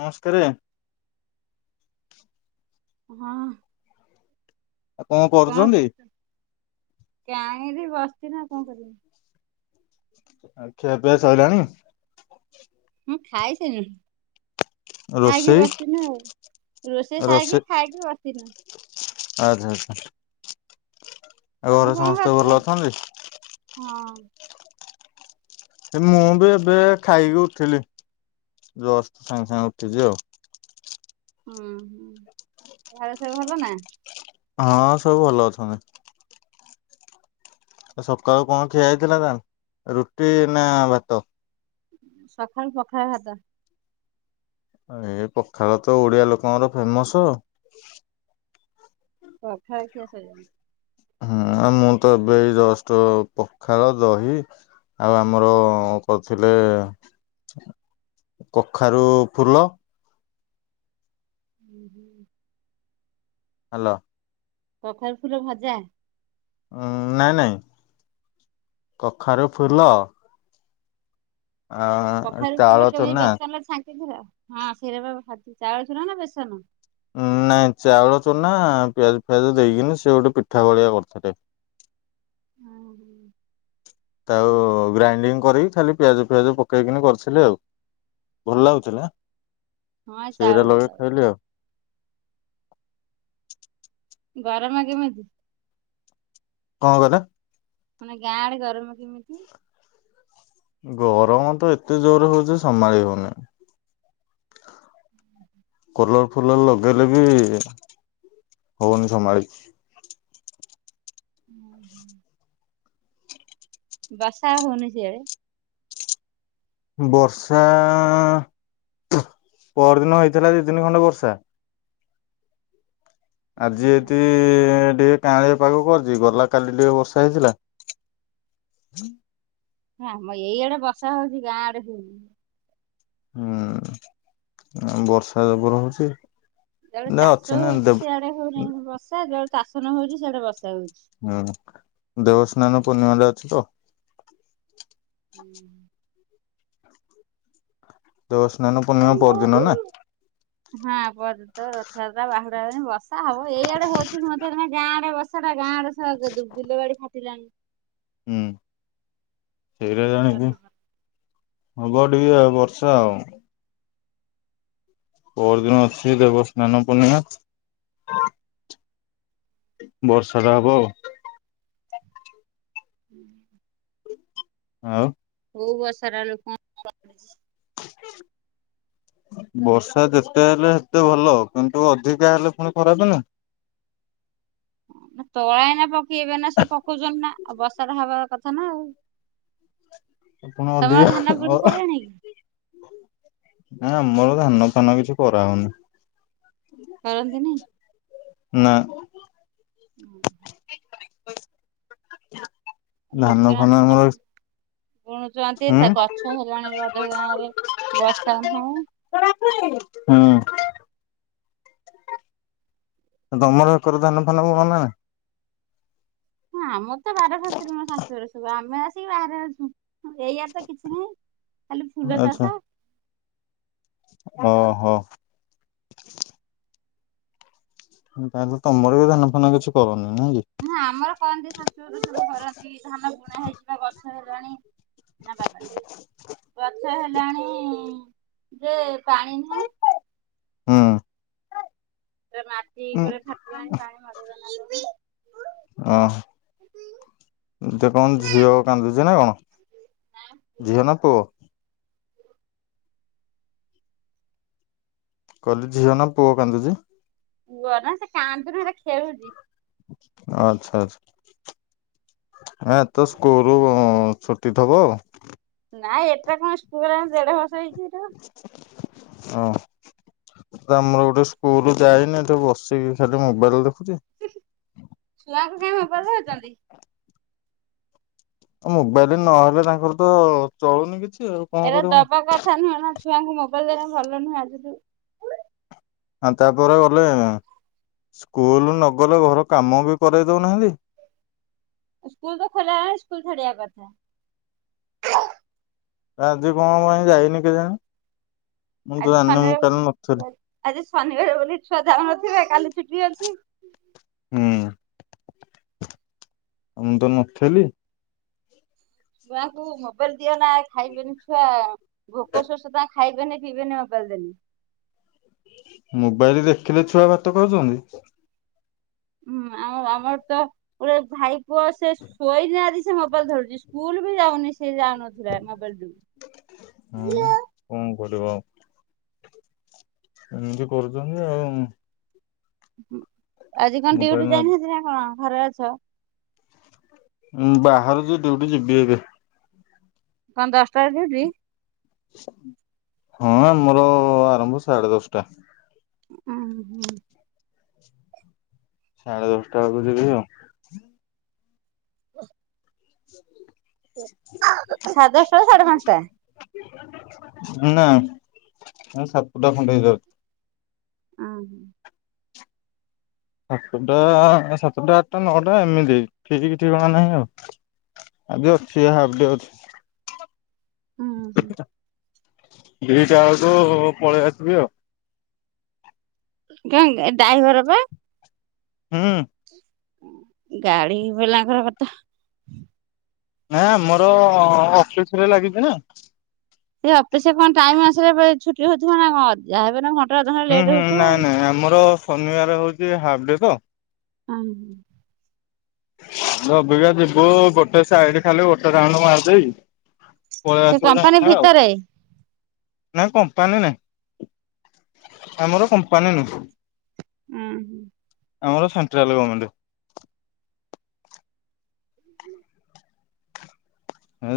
ନମସ୍କାରେ। ହଁ। ଆଉ କଣ କରୁଛନ୍ତି? କରଛ? କାଏଁ ରେ ବସିଛି ନା କଣ କରିବି। ଆ ଖିଆପିଆ ସଇଲାଣି? ମୁଁ ଖାଇସାଇଲୁଣୁ। ଖାଇକି ରୋଷେଇ ବସିନୁ ଆଉ, ରୋଷେଇ ସାଇକି ଖାଇକି ବସିନୁ। ଆ ଝା ଝା। ଆ ତମେ ଘରେ କଣ ସମସ୍ତେ କରୁଛ? ଭଲ ଅଛନ୍ତି? ହଁ ଏ ମୁଁ ବି ଏବେ ଖାଇକି ଉଠଲି। ଜଷ୍ଟ ସାଙ୍ଗେ ସାଙ୍ଗେ ଉଠିଛି ଆଉ। ହୁଁ ହୁଁ ଘର ସବ ଭଲ ନା? ହଁ ସବୁ ଭଲ ଅଛନ୍ତି। ସକାଳୁ କଣ ଖିଆ ହେଇଥିଲା ତା ରୁଟି ନା ଭାତ? ସଖାଳୁ ପଖାଳ ଭାତ। ଏ ପଖାଳ ତ ଓଡିଆ ଲୋକଙ୍କର ଫେମସ। ପଖାଳ ଖିଆ ସଇଲାଣି। ହୁଁ ଆ ମୁଁ ତ ଏବେ ଏଇ ଜଷ୍ଟ ପଖାଳ, ଦହି ଆଉ ଆମର କରଥିଲେ? କଖାରୁ ଫୁଲ, ହୁଁ ହୁଁ। ହ୍ୟାଲୋ। କଖାରୁ ଫୁଲ ଭଜା। ଉଁ ନାଇଁ ନାଇଁ କଖାରୁ ଫୁଲ ଆ କଖାରୁ ଫୁଲ ଚାଉଳ କେମିତି ଚୁନା ବେସନ ଲେ ଛାଙ୍କିଥିଲ? ହଁ, ସେରାପା ଭା ଚାଉଳ ଚୁନା ନା ବେସନ? ନାଇଁ ଚାଉଳ ଚୁନା ପିଆଜ ଫିଆଜ ଦେଇକିନି, ସେ ଗୋଟେ ପିଠା ଭଳିଆ କରିଥିଲେ। [inaudible] ଓହୋ। ଆଉ ଗ୍ରାଇଣ୍ଡିଙ୍ଗ କରିକି, ଖାଲି ପିଆଜ ଫିଆଜ ପକେଇକିନି କରିଥିଲେ ଆଉ। ଭଲ ଲାଗୁଥିଲା। ହଁ ଏଇ ସେଇରା ଚାଉଳରେ କର। ଲଗେଇକି ଖାଇଲି ଆଉ। ବାରମା କେମିତି? କଣ କଲ? ମାନେ, ଗାଁ ଆଡେ ଗରମ କେମିତି? ଗରମ ତ ଏତେ ଜୋରେ ହଉଛି, ସମାଳି ହଉନି। କୁଲର ଫୁଲର ଲଗେଇଲେ ବି ହଉନି ସମାଳି। ହୁଁ ହୁଁ। ବାସା ହଉନି ସିଆଡେ? ବର୍ଷା-ଆ ପରଦିନ ହେଇଥିଲା ଦିଦି ନ ଖଣ୍ଡେ ବର୍ଷା। [inaudible] ଆଜି ଓହୋ। ଏତି ଡ଼ିଏ କାଁଳିଆ ପାଗ କରିଛି। ଗଲା କାଲି ଟିକେ ବର୍ଷା ହେଇଥିଲା। ହଁ, ମ ଏଇଆଡେ ବସା ହଉଛି ଗାଁ ଆଡେ ହଉନି। ହୁଁ ବର୍ଷା ଜବର ହଉଛି। ଯେତେବେଳେ ନା ଅଛି ଚାଷ ନା ହଉଛି, ଦେବ ସେଆଡେ ହଉନାହିଁ ବଷା ଯେତେବେଳେ ଚାଷ ନହଉଛି, ସେଆଡେ ବଷ ହୁଁ, ଦେବସ୍ନାନ ପୂର୍ଣ୍ଣିମାଟା ଅଛି ତ ହୁଁ ଦେବ ସ୍ନାନ ପୂର୍ଣ୍ଣିମା ପରଦିନ ନା। ହଁ ପଦିତ ରଥଯାତ୍ରା ବାହୁଡା ବର୍ଷା ହବ ଏଇଆଡେ ହଉଛି ମୁଁ ନା ଗାଁ ଆଡେ ବସ ସେଟା ଗାଁରେୁ ବିଲ ବାଡି ଫାଟିଲାଣି। ହୁଁ ସେଇଟା ଜାଣିକି ଚାଶ ହଜାର ହବ ଟିକେ ଆଉ ବର୍ଷା ଆଉ ପରଦିନ ଅଛି ଦେବ ସ୍ନାନ ପଣିଆ ବର୍ଷା ଦେ ହବ ହୁଁ ହଉ ହୋ ବତ ସାରା ଲୋକଛି [inaudible] ବର୍ଷା ଯେତେ ହେଲେ ସେତେ ଭଲ କିନ୍ତୁ ଅଧିକା ହେଲେ ପୁଣି ଖରାପ ନା ତୋଳାଇନା ପକେଇବେ ନା ସବ ପକଉଛନ୍ତି ନା ଆଉ ବର୍ଷାଟା ହବା କଥା ନା ଆଉ ପଣ ଦ ତମର ଧାନ ବୁଣି ସାଇଲାଣି କି ଆମର ଧାନ ଫାନ କିଛି କରାହଉନି କରନ୍ତିନି ନା ହୁଁ ଧାନ ଫାନ ମୂଳ ଶୁଣୁଛନ୍ତି ତା ଗଛ ହେଲାଣି ରଧ ଗାଁ ରେ ବର୍ଷା ନୁହେଁ ହୁଁ ତମରକର ଧାନ ଫାନ ହ ଆମର ତ ବାର ଫସରେ ମ ଶାଶୁର ସବୁ ଆମେ ଆସିକି ବାହାରେ ଅଛୁ। ଏଇଆାର ତ କିଛି ନାହିଁ ଖାଲି ନାଇଁ ଫୁଲ ଆଚ୍ଛା। ଚାଷ। ଓହୋ। ତାହେଲେ ତମର ବି ଧାନ ଫାନ କିଛି କରନି ନାଇଁ କି ନା ଆମର କହନ୍ତି ଶାଶୁରୁ ସବୁ କରରନ୍ତି ଧାନ ବୁଣା ହେଇଯିବା ଗଛ ହେଲାଣି। ନା ବାବା। ଷ ହେଲାଣି ଯେ ପାଣି ନାହିଁ। ହଁ। ମାଟି କରେ ାକିଲା ଆଣି ପାଣି ମରେଇଦ। ଓୋ ଟ କଣ ଝିଅ କାନ୍ଦୁଛି ନା କଣ? ଝିଅ ନା ପୁଅ? କହିଲେ ଝିଅ ନା ପୁଅ କାନ୍ଦୁଛି। କୁହ ନା ସେ କାନ୍ଦୁନି ସେଟା ଖେଳୁଛି। ଆଚ୍ଛା ଆଚଛା। ଏ ତ ସ୍କୁଲରୁ ଛୁଟି ଥବ। ନାଇଁ ଏଟା କଣ ସ୍କୁଲ ଆ ଦେଢ ବର୍ଷ ହେଇଛି ଏଟା ହଁ ଆମର ଗୋଟେ ସ୍କୁଲ ଯାଇନିେ ବସିକି ଖଲି ମୋବାଇଲ ଦେଖୁଛି। ଛୁଆକୁ କାଇଁ ଭଲ ହଉଛନ୍ତି। ଆ ମୋବାଇଲରେ ନହେଲେ ତାଙ୍କର ତ ଚଳୁନି କିଛି। ଆଉ କଣ ଏଟା କରିବୁ? ଦବା କଥା ନୁହେଁ ନା ଛୁଆଙ୍କୁ ମବାଇଲ ଦେବା ଭଲ ନୁହଁ ଆଜିଠୁ। ଆ ତାପରେ ଗଲେ ସ୍କୁଲ ନଗଲେ ଘର କାମ ବି କରଇ ଦଉନାହାନ୍ତି। ସ୍କୁଲ ତ ଖୋଲା ହେଲା ସ୍କୁଲ ଛାଡ଼ିଆ କଥା। ରାଜ କଣ ପାଇଁ ଯାଇନି କେଜାଣ। ଆଜି ଶନିବାର ଆଜି ଶନିବାର ବୋଲି ଛୁଆ ଯାଉନଥିବା କାଲି ଛୁଟି ଅଛି। ମୁ ମୁଁ ତ ନଥିଲି। ଛୁଆଙ୍କୁ ମୋବାଇଲ ଦିଅ ନା ଖାଇବେନି ଛୁଆ ଭୋକ ଶଷ ତା ଖାଇବେନି ପିଇବେନି ମୋବାଇଲ। ଚାଲ ଦିନି। ମୋବାଇଲରେ ଦେଖିଲେ ଛୁଆ ଭାତ କରହୁଛନ୍ତି। ହୁଁ ଆମ ଆମର ତ ଗୋଟେ ଭାଇ ପୁଅ ସେ ଶୋଇନ ଆଜି ସେ ମୋପାଲ ଧରୁଛି ସ୍କୁଲ ଯାଉନି ସେ ଯଥଥିଲା ମବଲ ଦ। ହଁ ବା କଣ କରିବ ଏମିତି କରୁଛନ୍ତି ଆଉ। ଆଜି କଣ ମୋବାଇଲ ଡିଉଟି ନ ଯାଇନାହାନ୍ତି ନା କଣ ଘରେ ଅଛ। ବାହାରୁ ଯ ଡଉଠି ଯିବି ଏବେ। କଣ ଦଶଟା ରେ ଡିଉଟି? ହଁ ଆମୋର ଆରମ୍ଭ ସାଢେ ଦଶଟା। ଉଁ ହୁଁ। ସାଢେ ଦଶଟା ବେଳକୁ ଯିବି ଆଉ। ହ। ହ। ସାଢ଼େ ଦଶଟା ର ସାଢେ ପାଞ୍ଚଟା। ନା ମୁ ସାତୁଟା ଖଣ୍ଡ ହେଇଯାଉଛି। ଓ ହୋ। ସାତଟା ସାତଟା ଆଠଟା ନଅଟା ଏମିତି ଠିକ କିଛି କଣା ନାହିଁ ଆଉ। ଆଜି ଅଛି ହାପ ଡେ ଅଛି। ହୁଁ ହୁଁ। ଦିଟା ବେଳକୁୁ ପଳେଇ ଆସିବି ଆଉ। କଣ ଡାଇଭର ବା। ହୁଁ। ଗାଡି ବଲାଙ୍କର କଥା- ନାଁ ମୋର ଅଫିସ ରେ ଲାଗିଛି ନା। ସେ ଅଫିସ କଣ ଟାଇମ ଆସିଲେ ଛୁଟି ହଉଥିବ ନା କଣ ଯାହା ହେବେ ନା ଘ ହୁଁ ହୁଁ ନାଇଁ ନାଇଁ ଆମର ଶନିବାର ହଉଛି ହାଫ୍ ଡେ ତ ହଁ ହ। ରବିବା ଯିବୁ ଗୋଟେ ସାଇଡ ଖାଲି ଗୋଟେ ରାଉଣ୍ଡ ମାରଦେଇ ସେ ପସା କମ୍ପାନୀ ଆଉ ଭିତରେ। ନା କଣ? ନ ନା ଆମର କପାନୀ ନୁ ହୁଁ ହୁଁ। ଆମର ସେଣ୍ଟ୍ରାଲ ଗଭମେଣ୍ଟ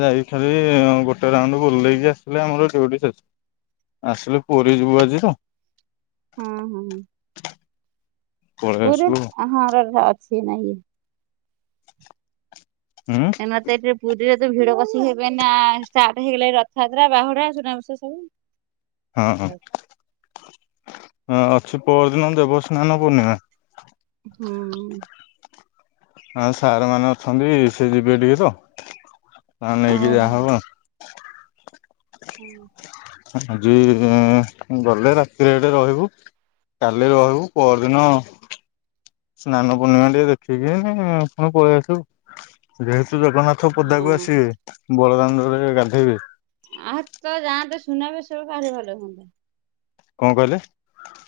ଯାଇକି ଖାଲି ଗୋଟେ ରାଉଣ୍ଡ ବୁଲେଇକି ଆସିଲି ଆମର ଆସିଲୁ ପୀ ଯିବୁ ଆଜି ତ ହୁଁ ହୁଁ। ପଳେଇ ପୁରୀ ଆସିବୁ ହୁଁ ହ ଅଛି ନାହି- ଏମତ ଏରେ ପୁର ରେ ତ ଭିଡ କଷି ହେବେ ନା ଷ୍ଟାର୍ଟ ହେଇଗଲା ରଥଯାତ୍ରା ବାହୁଡା ସୁନା ବଷା ସବୁ ହଁ ହଁ। ହଁ ଅଛି ପରଦିନ ଦେବସ୍ନାନ ପୂର୍ଣିମା ହୁଁ। ହଁ ସାର୍ ମାନେ ଅଛନ୍ତି ସେ ଯିବେ ଟିକେ ତ ତା ନେଇକି ଓହୋ। ଯାହାହବ। ହୁଁ ହୁଁ। ଆଜି ଗଲେ ରାତିରେ ଏଟେ ରହିବୁ। କାଲି ରହିବୁ ପରର ଦିନ ସ୍ନାନ ପୂର୍ଣ୍ଣିମା ଟିକେ ଦେଖିକି ଆଣ ପଳେଇ ଆସିବୁ ଯେତୁ ଜଗନ୍ନାଥ ପଦାକୁ ହଁ ଆସିବେ ବଳଦାଣ୍ଡ ରେ ଗାନ୍ଧେଇବେ ଆଉ ତ ଯାଆନ୍ତେ ସୁୁନାବେଶ ସବୁ ବାହାର ଭଲ ହୁଅନ୍ତା କଣ କହିଲେ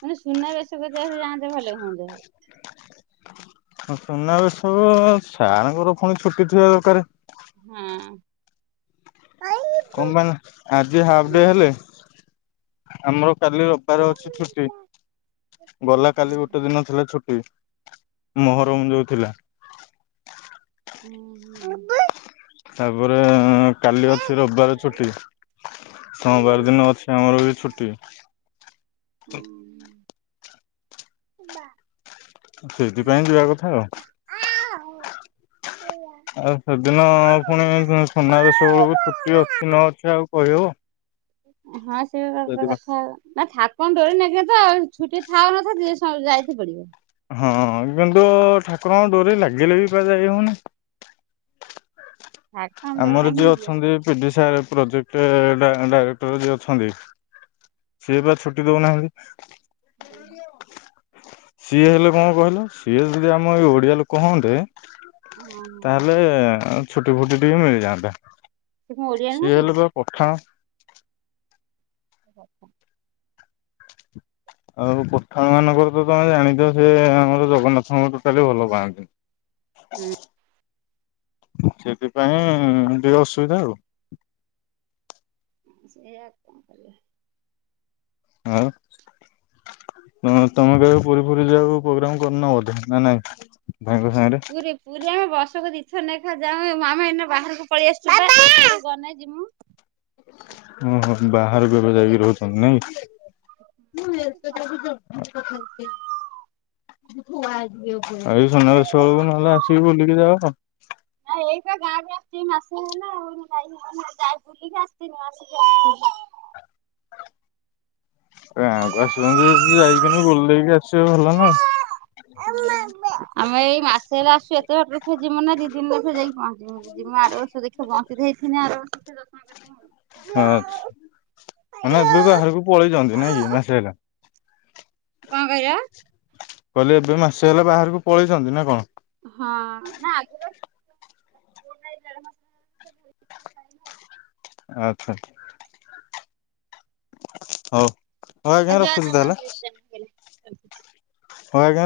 ମାନେ ସୁନାବେସ କରି ଦେହରେ ଯାଆନ୍ତେ ଭଲ ହୁଅନ୍ତତା ସୁନାବେେଶବୁ ସାର୍ଙ୍କର ପୁଣି ଛୁଟି ଥିବା ଦରକାର। ହୁଁ ତାଇ କଣ ପାଇଁ ଆଜି ହା ଡେ ହେଲେ ଆମର କାଲି ରବିବାର ଅଛି ଛୁଟି ଗଲା କାଲି ଗୋଟେ ଦିନ ଥିଲା ଛୁଟି। ମହରମ ଯୋଉଥିଲା ହଁ ତାପରେ କାଲି ଅଛି ରବିବାର ଛୁଟି ସୋମବାର ଦିନ ଅଛି ଆମର ବି ଛୁଟି ବା [unintelligible] ସେଇଥିପାଇଁ ଯିବା କଥା ଆଉ ହୁ [unintelligible] ଆଉ ସେଦିନ ପୁଣି ସୁନାବେଶ ବେଳକୁ ଛୁଟି ଅଛି ନ ଅଛି ଆଉ କହିହବ। ହଁ ସେ ସେଥିପାଇଁ କଥା ନା ଠକ କଣ ଡୋରି ନେକେ ତ ଆଉ ଛୁଟି ଥାଉ ନଥାନ୍ତି ଯାଇତ ପଡିବ ହଁ କିନ୍ତୁ ଠାକୁରଙ୍କ ଡୋରି ଲାଗିଲେ ବି ପା ଯାଇ ହଉନି ଠାକୁରଙ୍କ ଡୋରି ଆମର ଲାଗିଲେ ଯିଏ ଯିବା ଅଛନ୍ତି ପିଡି ସ ପ୍ରୋଜେକ୍ଟ ଡାଇରେକ୍ଟର ଯିଏ ଅଛନ୍ତି ସିଏ ବା ଛୁଟି ଦଉନାହାନ୍ତି ହୁଁ ସିଏ ହେଲେ କଣ କହିଲ ସିଏ ଯଦି ଆମ ଏଇ ଓଡ଼ିଆ ଲୋକ ହୁଅନ୍ତେ ହଁ ହଁ ତାହେଲେ ଛୁଟି ଫୁଟି ଟିକେ ମିଳିଯାଆନ୍ତେ। ସେ କଣ ଓଡିଆ ନୁହଁ ସିଏ କି? ହେଲେ ବା ପଠାଣ ଓ ହ। [unintelligible] ଆଉ ପଠାନ ମାଂକର ମାନଙ୍କର ତ ତମେ ଜାଣିଛ ସେ ଆମର ଜଗନ୍ନାଥଙ୍କର ଭାରିଭଲ ପାଆନ୍ତି। ସେଥିପାଇଁ ଟିକେ ଅସୁବିଧା ଆଉ ସେୟା [unintelligible] ଆଉ। ହ ତମେ କେବେ ପୁରୀ ପୁରୀ ଯାକୁ ପ୍ରୋଗ୍ରାମ କରିନ ବୋଧେ ନାଇଁ ନାଇଁ। ଭାଇଙ୍କ ସାଙ୍ଗରେ ପୁରୀ ପୁରୀ ଆମେ ବସ କରିଛେ। ନେଖ ଯାଉ ମାମା ଏଇ ବାହାରକୁ ପଳେଇ [unintelligible] ଓହୋ ବାହାରକୁବେ ଏ ବେଯାଇକି ରହୁଛନ୍ତି ନାଇଁ। ମୁଁ ଆ [unintelligible] ଆଜିିବ ଆଉ ସୁନାବେସ ବେଳକୁ ନହେଲେ ଆସିକି ବୁଲିକି ଯାଅ। ମାସ ହେଲା ଆଉାଇ ଯାଇ ବୁଲିକି ଆସିନି ଆସିକି। ଗାଁକୁ ଆସୁଛନ୍ତି ଯାଇକିନି ବୁଲ ଦେଇକି ଆସିବ ଭଲ ନା। ଆମେ ଏଇ ମାସ ହେଲା ଆସୁ ଏତେ ବାେ ଯିବୁ ନା ଦି ଦିନରେଖ ଯାଇି ପହଞ୍ଚିିବୁ ଯମୁ ଆର ବର୍ଷ ଦେଖିବା ପହଞ୍ଚି ସେଇିନ ଆର ଆଉ। ଆଉ କଣ ମାନେ କହିଲ? ଏବେ ବାହାରକୁ ପଳେଇଛନ୍ତି ନାଇଁ କି ମାସେ ହେଲା। କନ କହିଲ? କହିଲେ ଏବେ ମାସେ ହେଲା ବାହାରକୁ ପଳେଇଛନ୍ତି ନା କଣ? ହଁ ନା ଆଗ। [unintelligible] ଆଚ୍ଛାଚା। ହଉ। ହଉ ଆଜ୍ଞା ରଖୁଛି ତାହେଲେ [unintelligible] ଆଁ ଆଜ୍ଞା।